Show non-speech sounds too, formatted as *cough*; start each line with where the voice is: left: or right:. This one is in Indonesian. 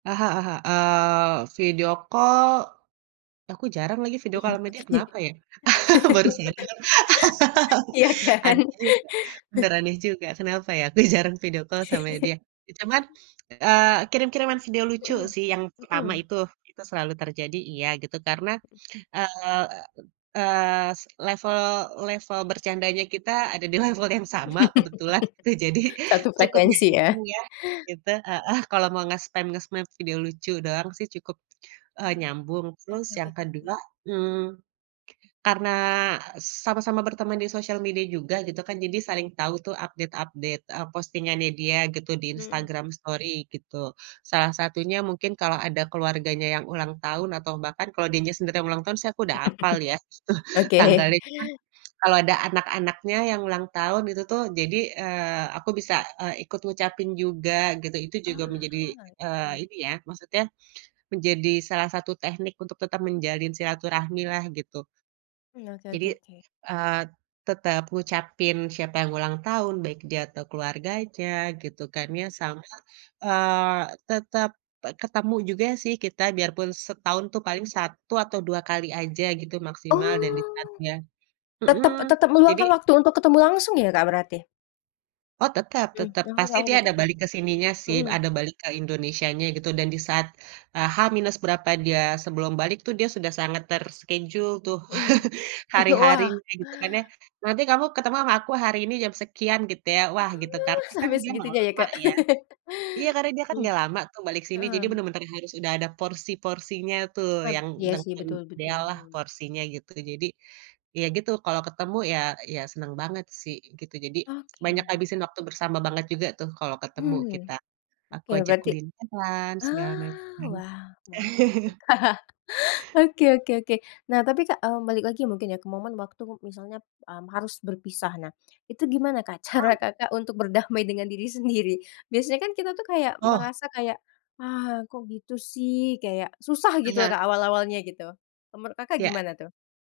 right: Ah hah Ah hah, eee, video call, aku jarang lagi video
left: Wih
right: call sama dia
left: pasti.
right: kenapa ya? *laughs* Baru
left: *laughs*
right: sadar.
left: Ya kan.
right: *laughs* *unintelligible* bener aneh juga kenapa ya aku jarang video call sama
left: *laughs*
right: dia, ya cuman, eee, kirim-kiriman video lucu
left: Mhm,
right: sih yang pertama
left: mhm.
right: itu, itu selalu terjadi iya gitu karena, eee, eee, level level bercandanya kita ada di level yang sama kebetulan gitu. Jadi
left: *laughs* Satu
right: cukup
left: frekuensi ya.
right: nyambung ya, gitu, heeh, kalau mau ngespam-ngespam video lucu doang sih cukup, eee,
left: Eee,
right: nyambung. Terus
left: oke oke
right: yang
left: oke, mmm.
right: kedua, mmm, karena sama-sama berteman di sosial media juga gitu kan, jadi saling tahu tuh update-update, eee, postingannya dia gitu di
left: Mhm.
right: Instagram story gitu. Salah satunya mungkin kalau ada keluarganya yang ulang tahun atau bahkan kalau dirinya sendiri yang ulang tahun sih aku udah hafal ya
left: *chuckles*
right: *chuckles*
left: Oke.
right: tanggalnya cuman, kalau ada anak-anaknya yang ulang tahun itu tuh, jadi, eee, aku bisa, eee, ikut ngucapin juga gitu. Itu juga menjadi
left: Oh,
right: eee,
left: iya.
right: ini ya, maksudnya menjadi salah satu teknik untuk tetap menjalin silaturahmi lah gitu.
left: Mmm, oke
right: Jadi,
left: oke oke.
right: eee, tetep ngucapin siapa yang ulang tahun, baik dia atau keluarganya gitu kan
left: Hmm.
right: ya sama, eee, tetep ketemu juga sih kita biarpun setahun tuh paling satu atau dua kali aja gitu maksimal dan di saat
left: Oh,
right: dia
left: tetap
right: mhm,
left: tetap
right: jadi
left: meluangkan waktu untuk ketemu langsung ya, Kak, berarti?
right: Oh tetep
left: Mhm,
right: tetep.
left: aku
right: Pasti
left: tau
right: dia ada
left: tetepmya,
right: balik ke sininya sih,
left: mhm.
right: ada balik ke Indonesia nya gitu. Dan di saat H minus berapa dia sebelum balik tuh dia sudah sangat terschedule tuh,
left: Mhm,
right: *laughs*
left: *laughs* wah.
right: hari-harinya gitu kan ya. Nanti kamu ketemu sama aku hari ini jam sekian gitu ya. Wah,
left: Oh,
right: gitu karena kan
left: sampai
right: dia nggak
left: segitunya ya,
right: lama
left: Kak.
right: ya.
left: *laughs*
right: Iya karena dia kan
left: Mhm,
right: nggak lama tuh balik sini, jadi
left: heeh.
right: bener-bener harus udah ada porsi-porsinya tuh,
left: Hmm,
right: yang
left: iya sih
right: dengan
left: betul
right: ideal lah
left: betul.
right: porsinya gitu. Jadi ya gitu, kalau ketemu ya ya senang banget sih gitu. Jadi banyak
left: Oke.
right: ngabisin waktu bersama banget juga tuh kalau ketemu
left: Hmm,
right: kita. Aku
left: oke
right: ajak
left: berarti
right: kulineran segala
left: ah,
right: macam.
left: wah mantap.
right: *chuckles*
left: *laughs* Oke oke oke, nah tapi, Kak, eee, balik lagi mungkin ya ke momen waktu misalnya, mmm, harus berpisah nah, itu gimana, Kak, cara,
right: Mmm.
left: Kakak, untuk berdamai dengan diri sendiri? Biasanya kan kita tuh kayak
right: Oh.
left: merasa kayak, "ah, kok gitu sih" kayak susah gitu loh,
right: Iya.
left: Kak, awal-awalnya gitu, menurut, Kakak,
right: Ya.
left: gimana tuh?